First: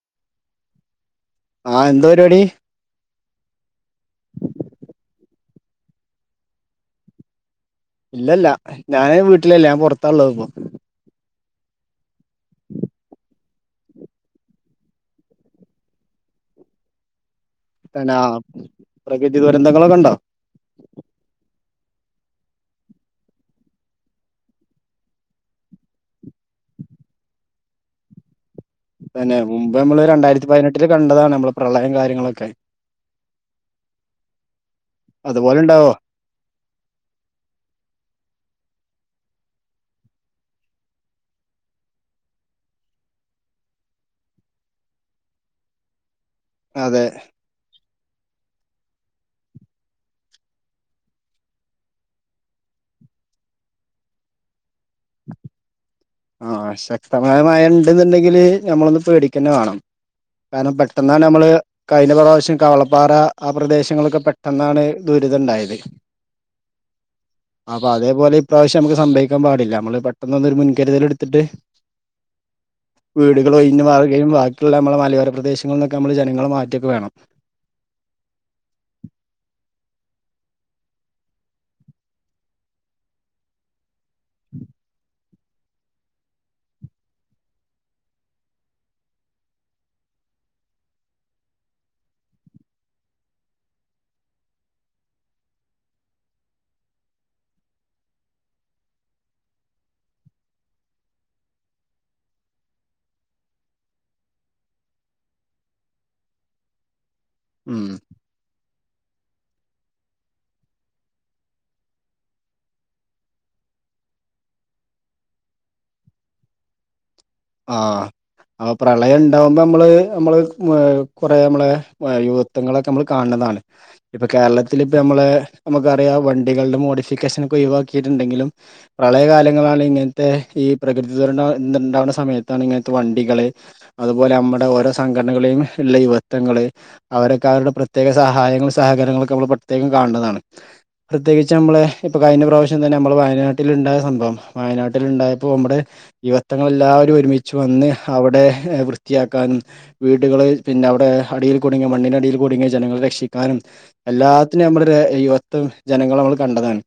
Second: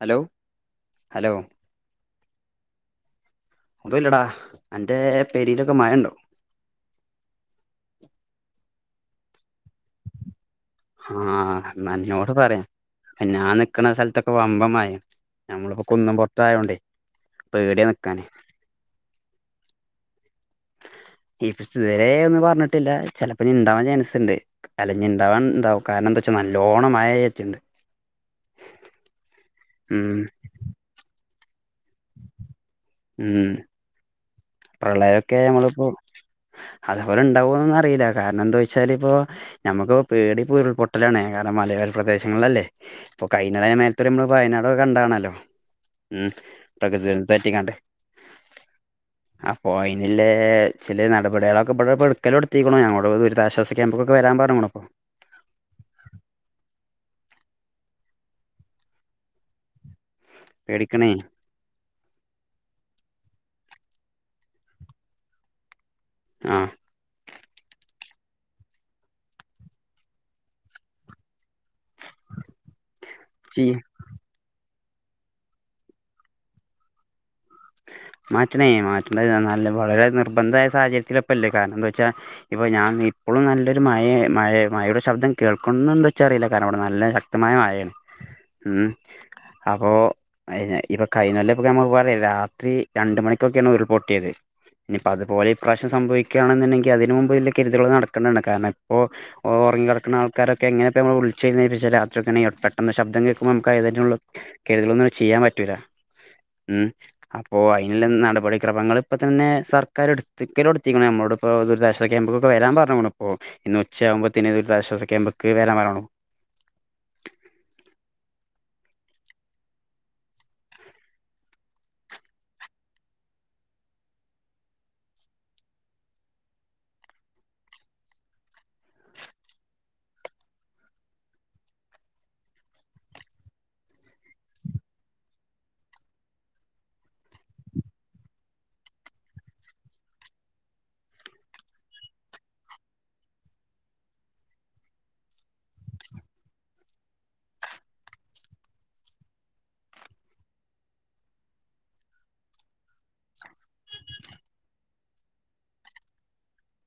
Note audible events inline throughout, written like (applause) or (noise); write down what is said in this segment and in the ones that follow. Hello hello ആഹ് എന്താ പരിപാടി അതല്ലടാ എറെ പെരിലൊക്കെ മഴുണ്ടോ ഇല്ലല്ല ഞാന് വീട്ടിലല്ലേ ഞാൻ പുറത്താള്ളത് ഇപ്പൊ ആഹോട് പറയാം പിന്നഞാ നിക്കണ സ്ഥലത്തൊക്കെ വമ്പം ആ നഞമ്മളിപ്പോ കുന്നും പുൊറത്ത ആയോണ്ടേ പേടിയാ പിന്നെ നിക്കാന് പ്രകൃതി ദുരന്തങ്ങളൊക്കെ കണ്ടോ ഇതുവരെ ഒന്നും പറഞ്ഞിട്ടില്ല ചെലപ്പോ ഇനി ഇണ്ടാവാൻ ചാൻസ് ഇണ്ട് അല്ല ഇനി ഇണ്ടാവൻ ഇണ്ടാവും കാരണം എന്താ വച്ചാ നല്ലോണം മായ പെയ്തിട്ടുണ്ട് തന്നെ മുമ്പ് നമ്മള് ഉം രണ്ടായിരത്തി പതിനെട്ടില് കണ്ടതാണ് നമ്മള്- പ്രളയം കാര്യങ്ങളൊക്കെ ഉം പ്രളയമൊക്കെ അതുപോലെ നമ്മളിപ്പോ ഉണ്ടാവോ അതേപോലെ ഇണ്ടാവൊന്ന് ഒന്നും അറിയില്ല കാരണം എന്താ- എന്ന് വെച്ചാലിപ്പോ നമുക്ക് പേടി ഇപ്പൊ ഉരുൾപൊട്ടലാണ് കാരണം മലയോര പ്രദേശങ്ങളിലല്ലേ ഇപ്പൊ കഴിഞ്ഞ മേലത്ത നമ്മള് വയനാട് ഒക്കെ കണ്ടാണല്ലോ ഉം അതെ പ്രകൃതി തെറ്റിക്കാണ്ട് അപ്പൊ അയിനില്ലേ ചെല നടപടികളൊക്കെ ഇവിടെ പെടുക്കല് എടുത്തിരിക്കണോ ഞങ്ങോട് ദുരിതാശ്വാസ ക്യാമ്പിലോട്ട് വരാൻ പറഞുണു ആഹ് ശക്തമായ മഴ ഉണ്ട് ന്നുണ്ടെങ്കില് ഞമ്മളൊന്ന് പേടിക്കന്നെ വാണം. കാരണം പേടിക്കണേ പെട്ടെന്നാണമ്മള് കഴിഞ്ഞ പ്രാ വ്ശ്യം കവളപ്പാറ ആ പ്രദേശങ്ങളൊക്കെ പെട്ടെന്നാണ് ദുരിത ണ്ടായത്. ആഹ് അപ്പൊ അതേപോലെ ഇപ്രാവശ്യം നംക്ക് സംഭവിക്കാൻ പാടില്ല നമ്മള് പെട്ടെന്നൊന്നൊര് മുൻ കരുതല് ഇട്ത്ത്ട്ട് വീടുകൾ ചെയ്യ് ഒഴിഞ്ഞ് മാറുകയും വാ ക്കിള്ള നമ്മള മലയോര പ്രദേശങ്ങളിൽന്നൊക്കെ നമ്മൾ ജനങ്ങളെ മാറ്റൊക്കെ വേണം. മാറ്റണേ മാറ്റണ്ട നല്ല വളരെ നിർബന്ധായ സാഹചര്യത്തിലാ ഇപ്പല്ലേ. കാരണം എന്താ വച്ചാ ഇപ്പ ഞാൻ ഇപ്പളും നല്ലൊരു മ ഴേ മഴയുടെ ശബ്ദം കേൾക്കുന്നുണ്ടോ ഇച്ചറീല്ല. കാരണം ഇവടെ നല്ല ശക്തമായ മഴേണ് ഉം. അപ്പോ അയ്നെ ഇപ്പൊ കഴിഞ്ഞൊല്ലം ഇപ്പ നമ്മുക്ക് പറയാ രാ ത്രി രണ്ട് മണിക്കൊക്കേണ് ഉരുൾപൊട്ടിയത്. ഇനിപ്പോ അതുപോലെ ഇപ്രാവശ്യം സംഭവിക്കാണ്ന്നുണ്ടെങ്കി അതിന് മുമ്പ് വല്യ കരുതുകൾ നടക്കണ്ടണ്. കാരണം എപ്പോ ഓറങ്ങി കടക്ണ ആൾക്കാരൊക്കെ എങ്ങനെ പ്പ മ്മൾ വിൾച്ച ഈ നേറ്റ്ച്ച രാത്രിയൊക്കേണെ പെട്ടെന്ന് ശബ്ദം കേക്കുമ്പോ നമുക്കയ് തെറ്റെങ്ള കരുതലൊന്നും ചെയ്യാൻ പറ്റൂല്ല ഉം. അപ്പൊ ഉം അയ്ന് ല്ല നടപടി ക്രമങ്ങൾ ഇപ്പ തന്നെ സർക്കാർ ഇട്ത്ത് ഇട്ക്കലൊട്ത്തീക്ക്ണ് നമ്മോട് ഇപ്പോ ദുരിതാശ്വാസ ക്യാമ്പിക്ക് വരാൻ പർഞ്ഞുക്കുണു ഇപ്പൊ ഇന്ന് ഉച്ചയാകുമ്പോത്തിന് പ ദുരിതാശ്വാസ ക്യാമ്പ്ക്ക് വരാൻ പർഞ്ഞുക്കുണു. ആഹ് അപ്പൊ പ്രളയ ണ്ടാവുമ്പമ്മള് നമ്മള് ഏഹ് കൊറേ നമ്മളെ വ യുവത്വങ്ങളൊക്കെ നമ്മൾ കാണ് ണതാണ് ഇപ്പൊ കേരളത്തില് ഇപ്പ നമ്മളെ നമുക്കറിയാം വണ്ടികളുടെ മോഡിഫിക്കേഷൻ ഒക്കെ ഒഴിവാക്കീട്ട്ണ്ടെങ്കിലും പ്രളയകാലങ്ങളാണ് ഇങ്ങൻത്തെ ഈ പ്രകൃതി ദുരന്ത ഇന്തുണ്ടാവ്ണ സമയത്താണ് ഇങ്ങനത്തെ വണ്ടികള് അതുപോലെ നമ്മടെ ഓരോ സംഘടനകളെയും ഇള്ള യുവത്വങ്ങള് അവരൊക്കെ അവരുടെ പ്രത്യേക സഹായങ്ങള് സഹകരണങ്ങളൊക്കെ നമ്മൾ പ്രത്യേകം കാൺണതാണ്. പ്രത്യേകിച്ച് നമ്മളെ ഇപ്പ കഴിഞ്ഞ പ്രാവശ്യം തന്നെ നമ്മൾ വയനാട്ടിൽ ഇണ്ടായ സംഭവം വയനാട്ടില് ഇണ്ടായപ്പോ നമ്മടെ യുവത്വങ്ങൾ എല്ലാവ രും ഒരുമിച്ച് വന്ന് അവിടെ വൃത്തിയാക്കാനും വീടുകൾ പിന്നെ അവിടെ അടിയിൽ കുടുങ്ങിയ മണ്ണിനടിയിൽ കുടുങ്ങിയ ജനങ്ങളെ രക്ഷിക്കാനും എല്ലാത്തിനും നമ്മള് ഒര് യുവത്വം ജനങ്ങളെ നമ്മൾ കണ്ടതാണ്.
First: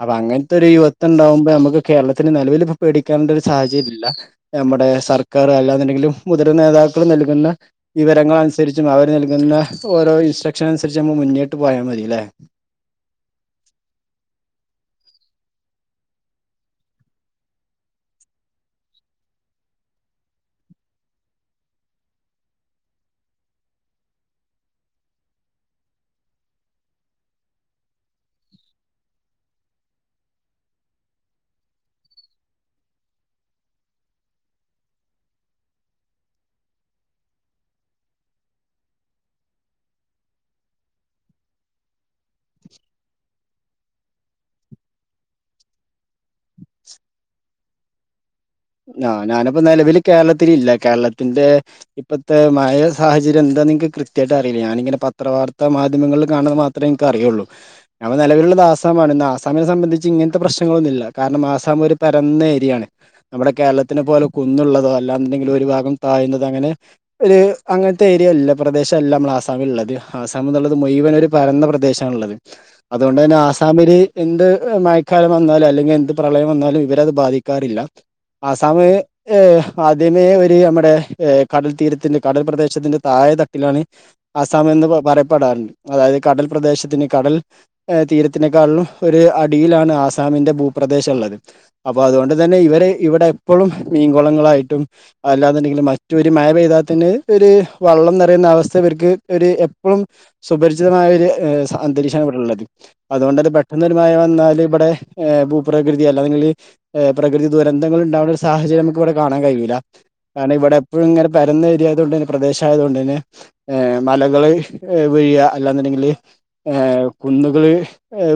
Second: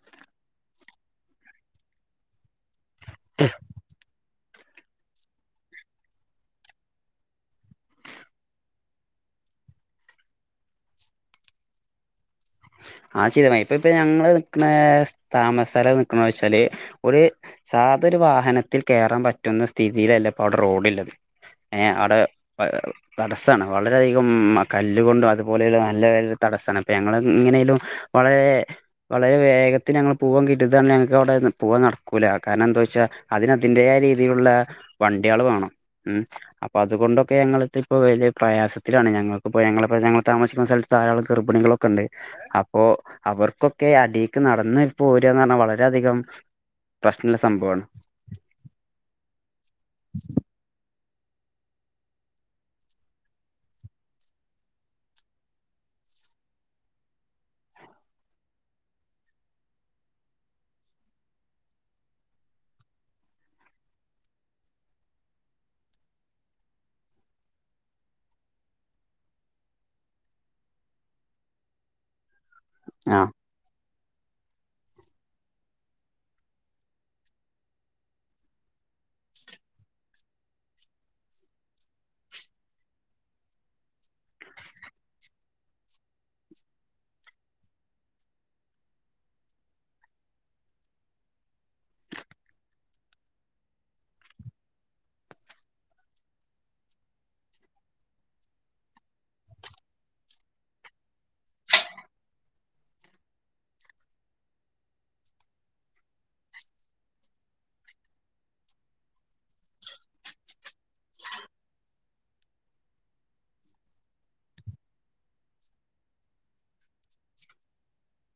അപ്പ അങ്ങൻത്തൊര് യുവത്വം ഉണ്ടാകുമ്പം നമുക്ക് കേരളത്തിന് നെലവില് പോ പേടിക്കേണ്ട ഒരു സാഹചര്യല്ല. നമ്മുടെ സർക്കാർ അല്ലാെന്നുണ്ടെങ്കിലും മുതിർന്ന നേതാക്കൾ നൽകുന്ന വിവരങ്ങളനുസരിച്ചും അവർ നൽകുന്ന ഓരോ ഇൻസ്ട്രക്ഷൻ അനുസരിച്ച് നമ്മ മുന്നിട്ട് പോയാ മതി ലേ. ആഹ് (unintelligible) ഇപ്പ ഇപ്പ ഞങ്ങള് നിക്ക്ണെ താമസസ്ഥല നിത്ണ വച്ചാല് ഒരു സാധ ഒരു വാഹനത്തിൽ കേറാൻ പറ്റുന്ന സ്ഥിതിയിലല്ല ഇപ്പ അവിടെ റോഡ്ല്ലത് ഏഹ് അടെ ഏഹ് തടസ്സാണ് വളരെയധികം കല്ല് കൊണ്ടും അതുപോലെയുള്ള നല്ല (unintelligible) തടസ്സാണ്. ഇപ്പ ഞങ്ങള് ങ്ങനേലും വളരെ വളരെ വേഗത്തിൽ ഞങ്ങള് പൂവൻ കിട്ടിയതാണ് ഞങ്ങക്ക് അവിടെ പൂവൻ നടക്കൂല കാരണം എന്താ വെച്ചാ അതിനതിന്റെ ആ രീതിയിലുള്ള വണ്ടി ആൾ വേണം ഉ അപ്പൊ അതുകൊണ്ടൊക്കെ ഞങ്ങി ഇപ്പൊ വലിയ പ്രയാസത്തിലാണ് ഞങ്ങൾക്ക് ഇപ്പോ ഞങ്ങള ഞങ്ങൾ താമസിക്കുന്ന സ്ഥലത്ത് ധാരാളം ഗർഭിണികളൊക്കെ ഉണ്ട്. അപ്പൊ അപ്പോ അവർക്കൊക്കെ അടിക്ക് നടന്ന് പോ പോരന്ന് പറഞ്ഞാൽ വളര അധികം പ്രശ്നമുള്ള സംഭവമാണ്. ആ ഞാനിപ്പോ നിലവിൽ കേരളത്തി ഇല്ല. കേരളത്തിന്റെ ഇപ്പഴത്തെ മഴ സാഹചര്യം എന്താന്ന് നിങ്ങക്ക് കൃത്യയിട്ട് അറിയില്ല. ഞാനിങ്ങനെ പത്ര വാർത്താ മാധ്യമങ്ങളിൽ കാണൻ മാത്രമേ ക്ക് അറിയുള്ളൂ. ഞപ്പ നിലവിലുള്ളത് ആസമാണ് ഇ ആസാമിനെ സംബന്ധിച്ച് ഇങ്ങനത്തെ പ്രശ്നങ്ങളൊന്നുമില്ല. കാരണം ആസാം ഒരു പരന്ന ഏരിയാണ്. നമ്മുടെ കേരളത്തിനെ പോലെ കുന്നുള്ളതോ അല്ലാ എണ്ടെങ്കിലും ഒരു ഭാഗം താഴ്ന്നത അങ്ങനെ ഒരു അങ്ങനത്തെ ഏരിയ അല്ല. പ്രദേശമല്ല നമ്മൾ ആസാമിൽ ഉള്ളത് ആസാം എന്നുള്ളത് മുഴുവൻ ഒരു പരന്ന പ്രദേശമാണുള്ളത്. ആഹ അതുകൊണ്ട് തന്നെ ആസാമില് എന്ത് മഴക്കാലം വന്നാലും അല്ലെങ്കിൽ എന്ത് പ്രളയം വന്നാലും ഇവരത് ബാധിക്കാറില്ല. ആസമ് ഏ ആദ്യമേ ഒരു നമ്മുടെ ഏ കടൽ തീരത്തിന്റെ കടൽ പ്രദേശത്തിന്റെ താഴെ തട്ടിലാണ് ആസാംഎന്ന് പറയപ്പെടാറുണ്ട്. അതായത് കടൽ പ്രദേശത്തിന് കടൽ തീരത്തിനേക്കാളും ഒരു അടിയിലാണ് ആസാമിന്റെ ഭൂപ്രദേശം ഉള്ളത്. അപ്പൊ അതുകൊണ്ട് തന്നെ ഇവര് ഇവിടെ എപ്പോഴും മീൻകുളങ്ങളായിട്ടും അല്ലാതുണ്ടെങ്കിൽ മറ്റൊരു മഴ പെയ്താൽ തന്നെ ഒരു വള്ളം നിറയുന്ന അവസ്ഥ ഇവർക്ക് ഒരു എപ്പോഴും സുപരിചിതമായ ഒരു അന്തരീക്ഷമാണ് ഇവിടെള്ളത്. അതുകൊണ്ട് പെട്ടെന്ന് ഒരു മഴ വന്നാൽ ഇവിടെ ഭൂപ്രകൃതി അല്ലാങ്കിൽ പ്രകൃതി ദുരന്തങ്ങൾ ഉണ്ടാവുന്ന ഒരു സാഹചര്യം നമുക്ക് ഇവിടെ കാണാൻ കഴിയില്ല. കാരണം ഇവിടെ എപ്പോഴും ഇങ്ങനെ പരുന്ന ഏരിയയത കൊണ്ട് തന്നെ പ്രദേശ ആയതുക കൊണ്ട് തന്നെ മലകൾ വീഴിയാ അല്ലാന്നുണ്ടെങ്കില് കുന്നുകൾ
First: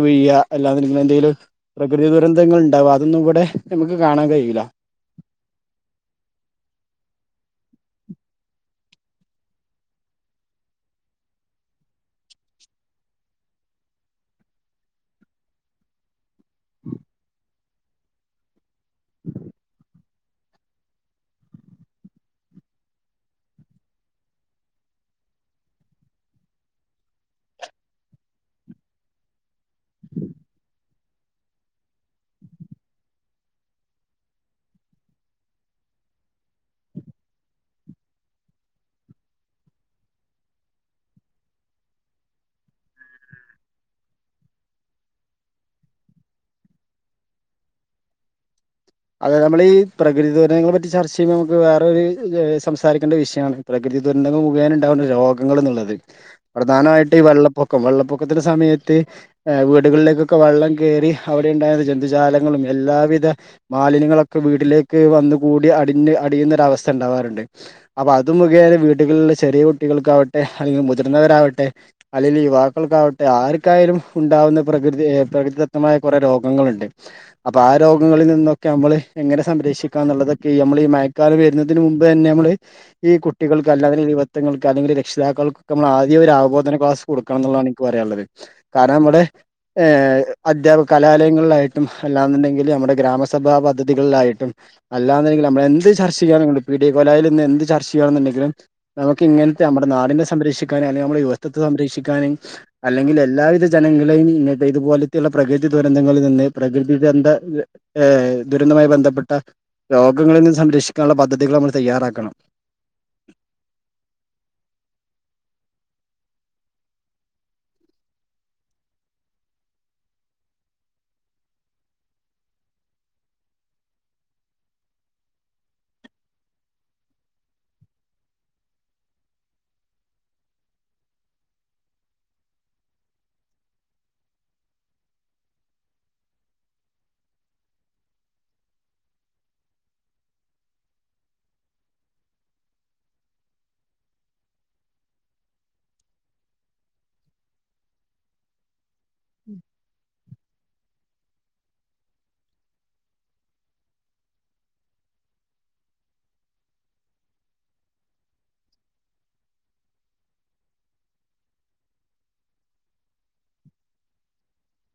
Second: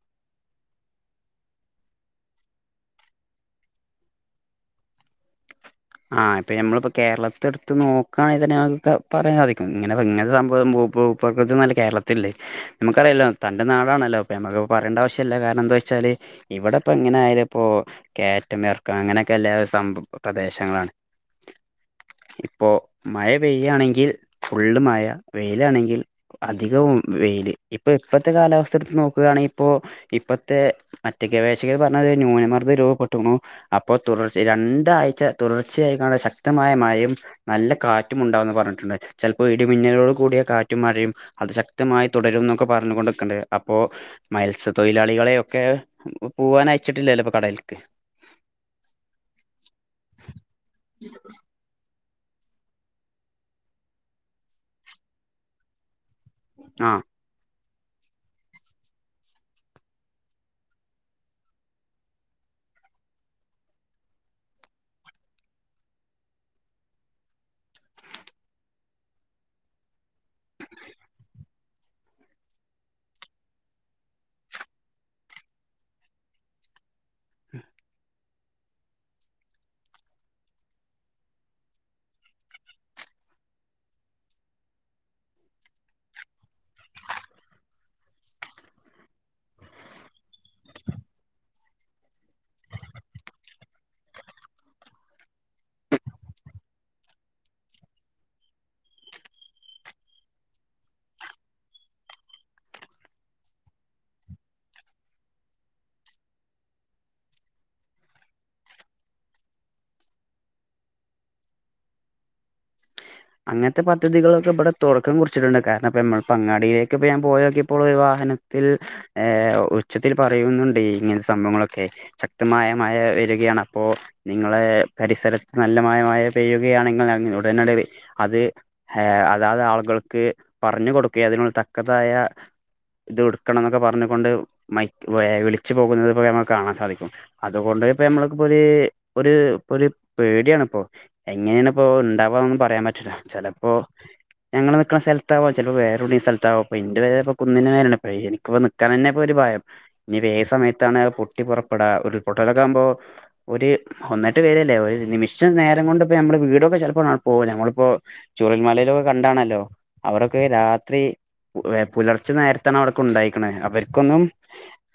വീഴിയാ അല്ലെന്നുണ്ടെങ്കിൽ എന്തെങ്കിലും പ്രകൃതി ദുരന്തങ്ങൾ ഉണ്ടാവുക അതൊന്നും ഇവിടെ നമുക്ക് കാണാൻ കഴിയൂല. ആ ഇപ്പൊ നമ്മളിപ്പോ കേരളത്തെ എടുത്ത് നോക്കുയാണേതന്ന ഇതിനെ പറയാൻ സാധിക്കും ഇങ്ങനെ ഇങ്ങനെ സംഭവംപകൃതിന്നല്ല കേരളത്തില്ലേ നമുക്കറിയല്ലോ തന്റെ നാടാണല്ലോ അപ്പ നമ്മക്ക് പറയേണ്ട ആവശ്യമ ഇല്ല കാരണം എന്താ വെച്ചാല് ഇവിടെ ഇപ്പോ എങ്ങനെയയാല ഇപ്പോ കേറ്റ മേർക്ക അങ്ങനെയൊക്കെ എല്ലാ സംഭ ങ്ങളാണ് ഇപ്പോ മഴ പെയ്യാണെങ്കിൽ ഫുള്ള് മഴ വെയിലാണെങ്കിൽ അധികവും വെയില് ഇപ്പൊ ഇപ്പോഴത്തെ കാലാവസ്ഥടുത്ത് നോക്കുകാണെങ്കിൽ ഇപ്പോ ഇപ്പോഴത്തെ മറ്റ ഗവേഷകർ പറഞ്ഞ ന്യൂനമർദ്ദ രൂപപ്പെട്ടണു അപ്പോൾ തുടർച്ച രണ്ടാഴ്ച തുടർച്ചയായിക്കാണ്ട് ശക്തമായ മഴയും നല്ല കാറ്റും ഉണ്ടാവന്ന് പറഞ്ഞിട്ടുണ്ട് ചിലപ്പോ ഇടിമിന്നലോട് കൂടിയ കാറ്റും മഴയും അത് ശക്തമായി തുടരും എന്നൊക്കെ പറഞ്ഞു കൊണ്ടിക്കണ്ട് അപ്പോ മത്സ്യ തൊഴിലാളികളെയ ഒക്കെ പോവൻ അയച്ചിട്ടില്ലല്ലോ കടലൽക്ക് അതെ നമ്മളി പ്രകൃദുരന്തങ്ങളെ പറ്റി ചർ ചെയ്യുമ്പോൾ നമക്ക് വേറൊരു സംസാരിക്കേണ്ട വിഷയമാണ് പ്രകൃതി ദുരന്തങ്ങ മുഖേനം ഉണ്ടാവണ്ട രോഗങ്ങളെന്നുള്ളത് ആഹ് പ്രധാനമായിട്ട് ഈ വെള്ളം പൊക്കം വെള്ളപ്പൊക്കത്തിന്റെ സമയത്ത് വീടുകളിലേക്കൊക്കെ വെള്ളം കേറി അവിടെ ഉണ്ടായിരുന്ന ജന്തുജാലങ്ങളും എല്ലാവിധ മാലിന്യങ്ങളൊക്കെ വീട്ടിലേക്ക് വന്ന് കൂടി അടിഞ്ഞ് അടിയുന്നൊരവസ്ഥ ഉണ്ടാവാറുണ്ട് അപ്പോ അത് മുഖേന വീടുകളിലുള്ള ചെറിയ കുട്ടികൾക്ക് ട്ടെ അല്ലെങ്കിൽ മുതിർന്നവരാവട്ടെ അല്ലെങ്കിൽ യുവാക്കൾക്കാവട്ടെ ആർക്കായാലും ഉണ്ടാവുന്ന പ്രകൃതി പ്രകൃതിദത്തമായ കുറെ രോഗങ്ങളുണ്ട് അപ്പൊ ആ രോഗങ്ങളിൽ നിന്നും ക്കമ്മള് എങ്ങനെ സംരക്ഷിക്കുക എന്നുള്ളതൊക്കെ നമ്മൾ ഈ മയക്കാലം വരുന്നതിന് മുമ്പ് തന്നെ നമ്മള് ഈ കുട്ടികൾക്ക് അല്ലാെ യുവത്വങ്ങൾക്ക് അല്ലെങ്കിൽ രക്ഷിതാക്കൾക്കൊക്കെ നമ്മൾ ആദ്യം ഒരു ആബോധന ക്ലാസ് കൊടുക്കണം എന്നുള്ളതാണ് എനിക്ക് പറയാനുള്ളത് കാരണം നമ്മുടെ അധ്യാപക കലാലയങ്ങളിലായിട്ടും അല്ലാന്നുണ്ടെങ്കിൽ നമ്മുടെ ഗ്രാമ സഭാ പദ്ധതികളിലായിട്ടും അല്ലാെന്നുണ്ടെങ്കിൽ നമ്മളെന്ത് ചർച്ച ചെയ്യണും പിഡിയകലായിൽ നിന്ന് എന്ത് ചർച്ച ചെയ്യയാണെന്നുണ്ടെങ്കിലും നമുക്ക് ഇങ്ങനത്തെ നമ്മുടെ നാടിനെ സംരക്ഷിക്കാനും അല്ലെങ്കിൽ നമ്മുടെ യുവസ്ഥത്തെ സംരക്ഷിക്കാനും അല്ലെങ്കിൽ എല്ലാവിധ ജനങ്ങളെയും ഇങ്ങന ഇതുപോലത്തെുള്ള പ്രകൃതി ദുരന്തങ്ങളിൽ നിന്ന് പ്രകൃതി ബന്ധ ഏ ദുരന്തവുമായി ബന്ധപ്പെട്ട രോഗങ്ങളിൽ നിന്നും സംരക്ഷിക്കാനുള്ള പദ്ധതികൾ നമ്മൾ തയ്യാറാക്കണം അങ്ങനത്തെ പദ്ധതികളൊക്കെ ഇവിടെ തുടക്കം കുറിച്ചിട്ടുണ്ട് കാരണം ഇപ്പോ നമ്മൾ പ അങ്ങാടിയിലേക്ക ഇ ഞാൻ പോയക്കിയപ്പോ വാഹനത്തിൽ ഏ ഉച്ചത്തിൽ പറയുന്നുണ്ട് ഇങ്ങനത്തെ സംഭവങ്ങളൊക്കെ ശക്തമായ മയ വരികയാണ് അപ്പോ നിങ്ങളെ പരിസരത്ത് നല്ല മ മഴ പെയ്യുകയാണെ ഉടന അത് അതാത് ആളുകൾക്ക് പറഞ്ഞു കൊടുക്കുക അതിനുള്ള തക്കതായ ഇത് കൊടുക്കണം എന്നൊക്കെ പറഞ്ഞുകൊണ്ട് മ വിളിച്ചു പോകുന്നത്തിെ നമുക്ക് കാണാൻ സാധിക്കും അതുകൊണ്ട് ഇപ്പോ നമ്മൾപ്പോ ഒരു ഇപ്പോ ഒരു പേടിയാണിപ്പോൾ എങ്ങനെയാണ് ഇപ്പോ ഉണ്ടാവായൊന്നും പറയാൻ പറ്റ ചിലപ്പോ ഞങ്ങൾ നിക്കുന്ന സ്ഥലത്താവാ ചെലപ്പോ വേറെട സ്ഥലത്താവാ എന്റെ വേരെ കുന്നിനോണ് എനിക്ക് ഇൻ തന്നെ ഇപ്പൊ ഒരു ഭയം ഇനി സമയത്ത് ാണ് പൊി പുറപ്പെടാ ഉൾപൊട്ടലൊക്കെ ആകുമ്പോൾ ഒരു ഒന്നിട്ട് വരല്ലേ ഒരു നിമിഷം നേരം കൊണ്ട്പ്പോ നമ്മൾ വീടൊക്കെ ചിലപ്പോ പോക നമ്മ ഇപ്പൊ ചൂരൽ മലയിലക്കെ കണ്ടാണല്ലോ അവരൊക്കെ രാത്രി പുലർച്ചെ നേരത്താണ് അവിടെക്കെ ഉണ്ടായേക്കണെ. അവർക്കൊന്നും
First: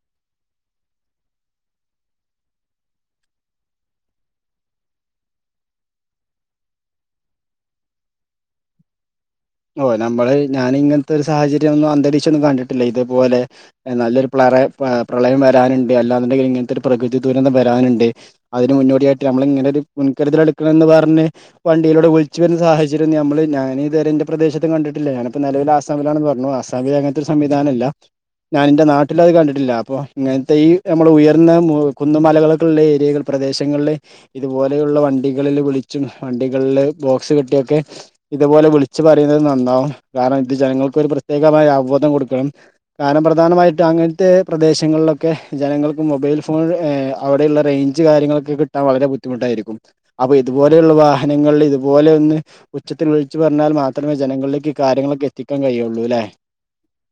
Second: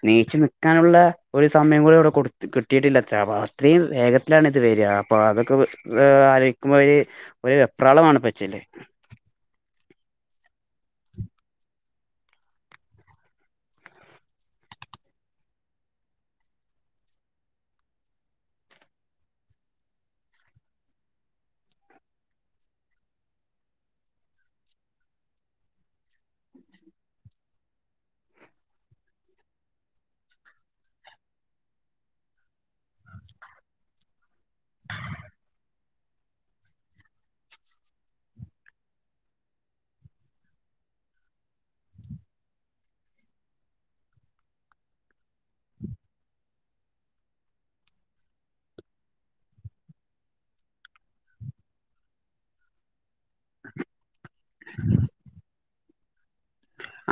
നീച്ചു നിക്കാനുള്ള ഒര് സമയം പോലുംഅവ്ടെ കൊട് കിട്ടിയിട്ടില്ലത്ര അപ്പൊ അത്രയും വേഗത്തിലാണ് ഇത് വരിക അപ്പൊ അതൊക്കെ ആലോചിക്കുമ്പോ ഒര് ഒരു വെപ്രാളമാണ് പച്ചല്ലേ നമ്മള ഞാനിങ്ങത്തെ ഒര് സാഹചര്യം ന്റ റ്റീച്ചൊന്നും കണ്ടിട്ടില്ല ഇതേപോലെ നല്ലൊരു പ്രറ പ്രളയം വരാനുണ്ട് അല്ലാന്നുണ്ടെങ്കിൽ ഇങ്ങനത്തെ ഒരു പ്രകൃതി ദുരന്തം വരാനുണ്ട് അതിന് മുന്നോടിയായിട്ട് നമ്മൾ ഇങ്ങനെ ഒരു മുൻകരുതൽ എടുക്കണം എന്ന് പറഞ്ഞ് വണ്ടിയിലൂടെ വിളിച്ചു വരുന്ന സാഹചര്യം നമ്മള് ഞാനിത് പ്രദേശത്തും കണ്ടിട്ടില്ല ഞാനിപ്പോ നെലവിൽ ആസാമിലാണെന്ന് പറഞ്ഞു ആസാമിൽ അങ്ങനത്തെ ഒരു സംവിധാനല്ല ഞാനെൻ്റെ നാട്ടിൽ അത് കണ്ടിട്ടില്ല അപ്പോ ഇങ്ങനത്തെ ഈ നമ്മൾ ഉയർന്ന കുന്നുമലകൾ പ്ര ഏരിയകൾ പ്രദേശങ്ങളിലെ ഇതുപോലെയുള്ള വണ്ടികളിൽ വിളിച്ച ച്ചും വണ്ടികളിൽ ബോക്സ് കെട്ടിയൊക്കെ ഇതുപോലെ വിളിച്ച വച്ച് പറയുന്നത് നന്നാവും കാരണം ഇത് ജനങ്ങൾക്ക് ഒരു പ്രത്യേകമായ അവബോധം കൊടുക്കണം കാരണം പ്രധാനമായിട്ടും അങ്ങനത്തെ പ്രദേശങ്ങളിലൊക്കെ ജനങ്ങൾക്ക് മൊബൈൽ ഫോൺ അവിടെയുള്ള റേഞ്ച് കാര്യങ്ങളൊക്കെ കിട്ടാൻ വളരെ ബുദ്ധിമുട്ടായിരിക്കും അപ്പൊ ഇതുപോലെയുള്ള വാഹനങ്ങളിൽ ഇതുപോലെ ഒന്ന് ഉച്ചത്തിൽ വിളിച്ച് എന്നാൽ മാത്രമേ ജനങ്ങളിലേക്ക് കാര്യങ്ങളൊക്കെ എത്തിക്കൂ ക്കാൻ കയൊള്ളൂല്ലേ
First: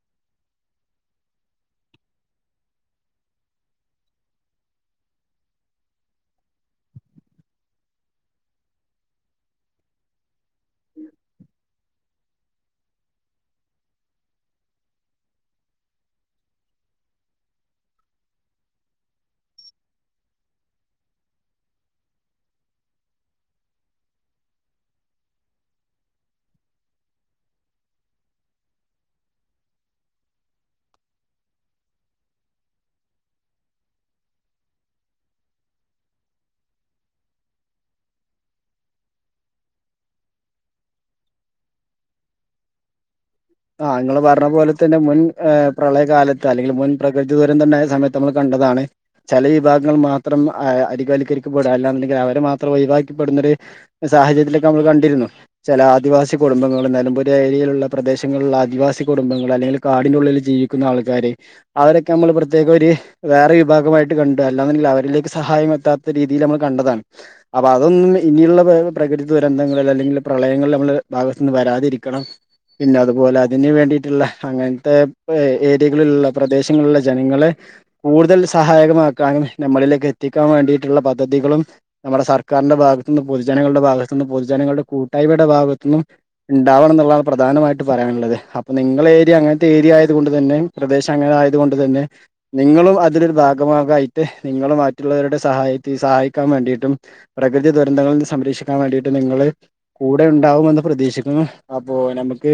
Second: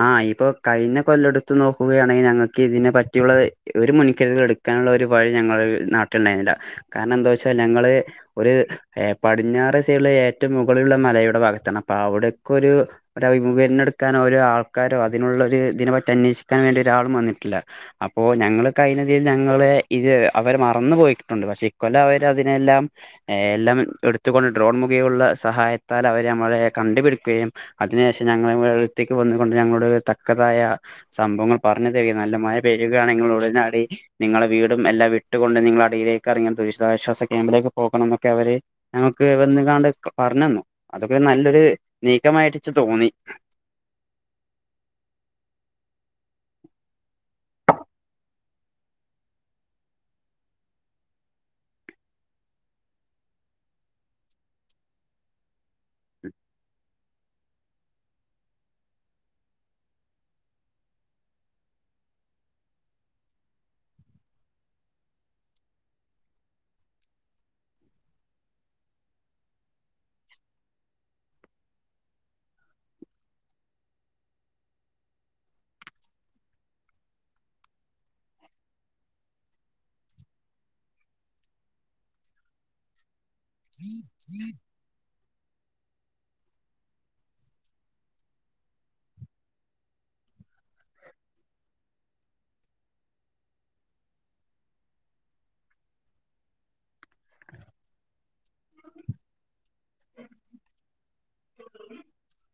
ആഹ ഇപ്പോ കയ്ന കൊല്ലെടുത്ത് നോക്കുകയാണെങ്കി ഞങ്ങക്ക് ഇതിനെ പറ്റിയുള്ള ഒരു മുൻകരുതലും എടുക്കാനുള്ള ഒരു വഴി ഞങ്ങളെ നാട്ടിണ്ടായിരുന്നില്ല കാരണം എന്താ വെച്ചാ ഞങ്ങള് ഒര് പടിഞ്ഞാറെസൈള്ള ഏറ്റവും മുകളിലുള്ള മലയുടെ ഭാഗത്താണ് അപ്പൊ അവിടൊക്കെ ഒരു അഭിമുഖീനം എടുക്കാൻ ആൾ ആൾക്കാരോ അതിനൊള്ള ഒരു ഇതിനെ പറ്റി അന്വേഷിക്കാൻ വേണ്ടി ഒരാളും വന്നിട്ടില്ല അപ്പോ ഞങ്ങള് കൈനതിയിൽ ഞങ്ങളെ ഇത് അവർ മറന്നു പോയിട്ടുണ്ട് പക്ഷെ ഇക്കൊല്ലം അവര അതിനെല്ലാം എല്ലാം എടുത്തുകൊണ്ട് ഡ്രോൺ മുഖേ ഉള്ള സഹായത്താൽ അവരെമ്മളെ കണ്ടുപിടിക്കുകയും അതിന് യേഷം ഞങ്ങ എഴത്തേക്ക് വ ണ്ട് ഞങ്ങളരു തക്കതായ സംഭവങ്ങൾ പറഞ്ഞു തരിക നല്ല മ പെരുകയാണെങ്ങൾ ഉടനടി നിങ്ങളെ വീടും എല്ലാം വിട്ടുകൊണ്ട് നിങ്ങള അടിയിലേക്ക് ഇറങ്ങണം ദുരിഷതാശ്വാസ ക്യാമ്പിലേക്ക് പോകണം എന്നൊക്കെ അവര് ഞങ്ങക്ക് വന്ന് കണ്ട് പറഞ്ഞന്നു അതൊക്കെ നല്ലൊരു നീക്കമായിട്ടച്ച് തോന്നി ആ ങ്ങള് പറഞ്ഞ പോലെ തന്നെ മുൻ ഏ് പ്രളയകാലത്ത് അല്ലെങ്കിൽ മുൻ പ്രകൃതി ദൂരന്തണ്ടായ സമയത്ത് മ്മള് കണ്ടതാണ് ചെല വിഭാഗങ്ങൾ മാത്രം അരികവൽക്കരിക്കപ്പെടുക അല്ലാന്ന്ണ്ടെങ്കിൽ അവരെ മാത്രം ഒയിവാക്കപ്പെടുന്ന ഒരു സാഹചര്യത്തിലൊക്കെ നമ്മൾ കണ്ടിരുന്നു ചില ആദിവാസി കുടുംബങ്ങളൾ നെലംപുരി ഏരിയെലുള്ള പ്രദേശങ്ങ ലുള്ള ആദിവാസി കുടുംബങ്ങള് അല്ലെങ്കിൽ കാടിനുള്ളില് ജീവിക്കുന്ന ആൾക്കാര് അവരൊക്കെ അമ്മൾ പ്രത്യേകൊര് വേറെ വിഭാഗമായിട്ട് കണ്ടു അല്ലാങ്കിൽ അവരിലേക്ക് സഹായം എത്താത്ത രീതിയിൽ അമ്മൾ കണ്ടതാണ് അപ്പൊ അതൊന്നും ഇനിയുള്ള പ്രകൃതി ദുരന്തങ്ങൾ അല്ലെങ്കിൽ പ്രളയങ്ങൾ നമ്മുടെ ഭാഗത്തു നിന്ന് വരാതിരിക്കണം പിന്നെ അതുപോലെ അതിന് വേണ്ടിയിട്ടുള്ള അങ്ങനത്തെ ഏരിയകളിലുള്ള പ്രദേശങ്ങളിലുള്ള ജനങ്ങളെ കൂടുതൽ സഹായകമാക്കാനും നമ്മളിലേക്ക് എത്തിക്കാൻ വേണ്ടിയിട്ടുള്ള പദ്ധതികളും നമ്മുടെ സർക്കാരിന്റെ ഭാഗ ന്ന് പൊതുജനങ്ങളുടെ ഭാഗത്ത നിന്ന് പൊതുജനങ്ങളുടെ കൂട്ടായ്മയുടെ ഭാഗത്ത് ന്നും ണ്ടാവണം എന്നുള്ളതാണ് പ്രധാനമായിട്ട പറയാനുള്ളത് അപ്പൊ നിങ്ങളേരിയ അങ്ങനത്തെ ഏരിയ ആയത കൊണ്ട് തന്നെ പ്രദേശം അങ്ങനെ ആയത് കൊണ്ട് തന്നെ നിങ്ങളും അതിലൊരു ഭാഗാവാകായിട്ട് നിങ്ങൾ മറ്റുള്ളവരുടെ സഹായ സഹായിക്കാൻ വേണ്ടിട്ടും പ്രകൃതി ദുരന്തങ്ങളിൽന്ന് സംരക്ഷിക്കാൻ വേണ്ടിട്ടും നിങ്ങൾ കൂടെ ഉണ്ടാവുമന്ന് പ്രതീക്ഷിക്കുന്നു അപ്പോ നമുക്ക്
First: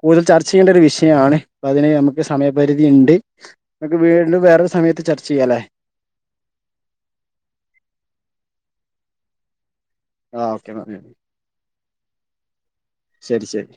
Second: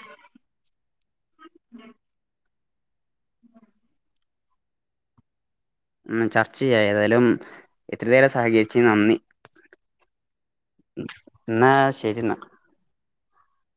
കൂടുതൽ ചർച്ച ചെയ്യേണ്ട ഒരു വിഷയമാണ് അതിന് നമുക്ക് സമയപരിധി ഉണ്ട് നമക്ക് വീണ്ടും വേറൊരു സമയത്ത് ചർച്ച ചെയ്യ അല്ലേ ഉം ചർച്ച ചെയ്യ ഏതാലും ഇത്ര നേരം സഹകരിച്ച യ്നി നന്ദി ആ ഓക്കെ എന്നാ ശെരിന്നാ ശെരി ശെരി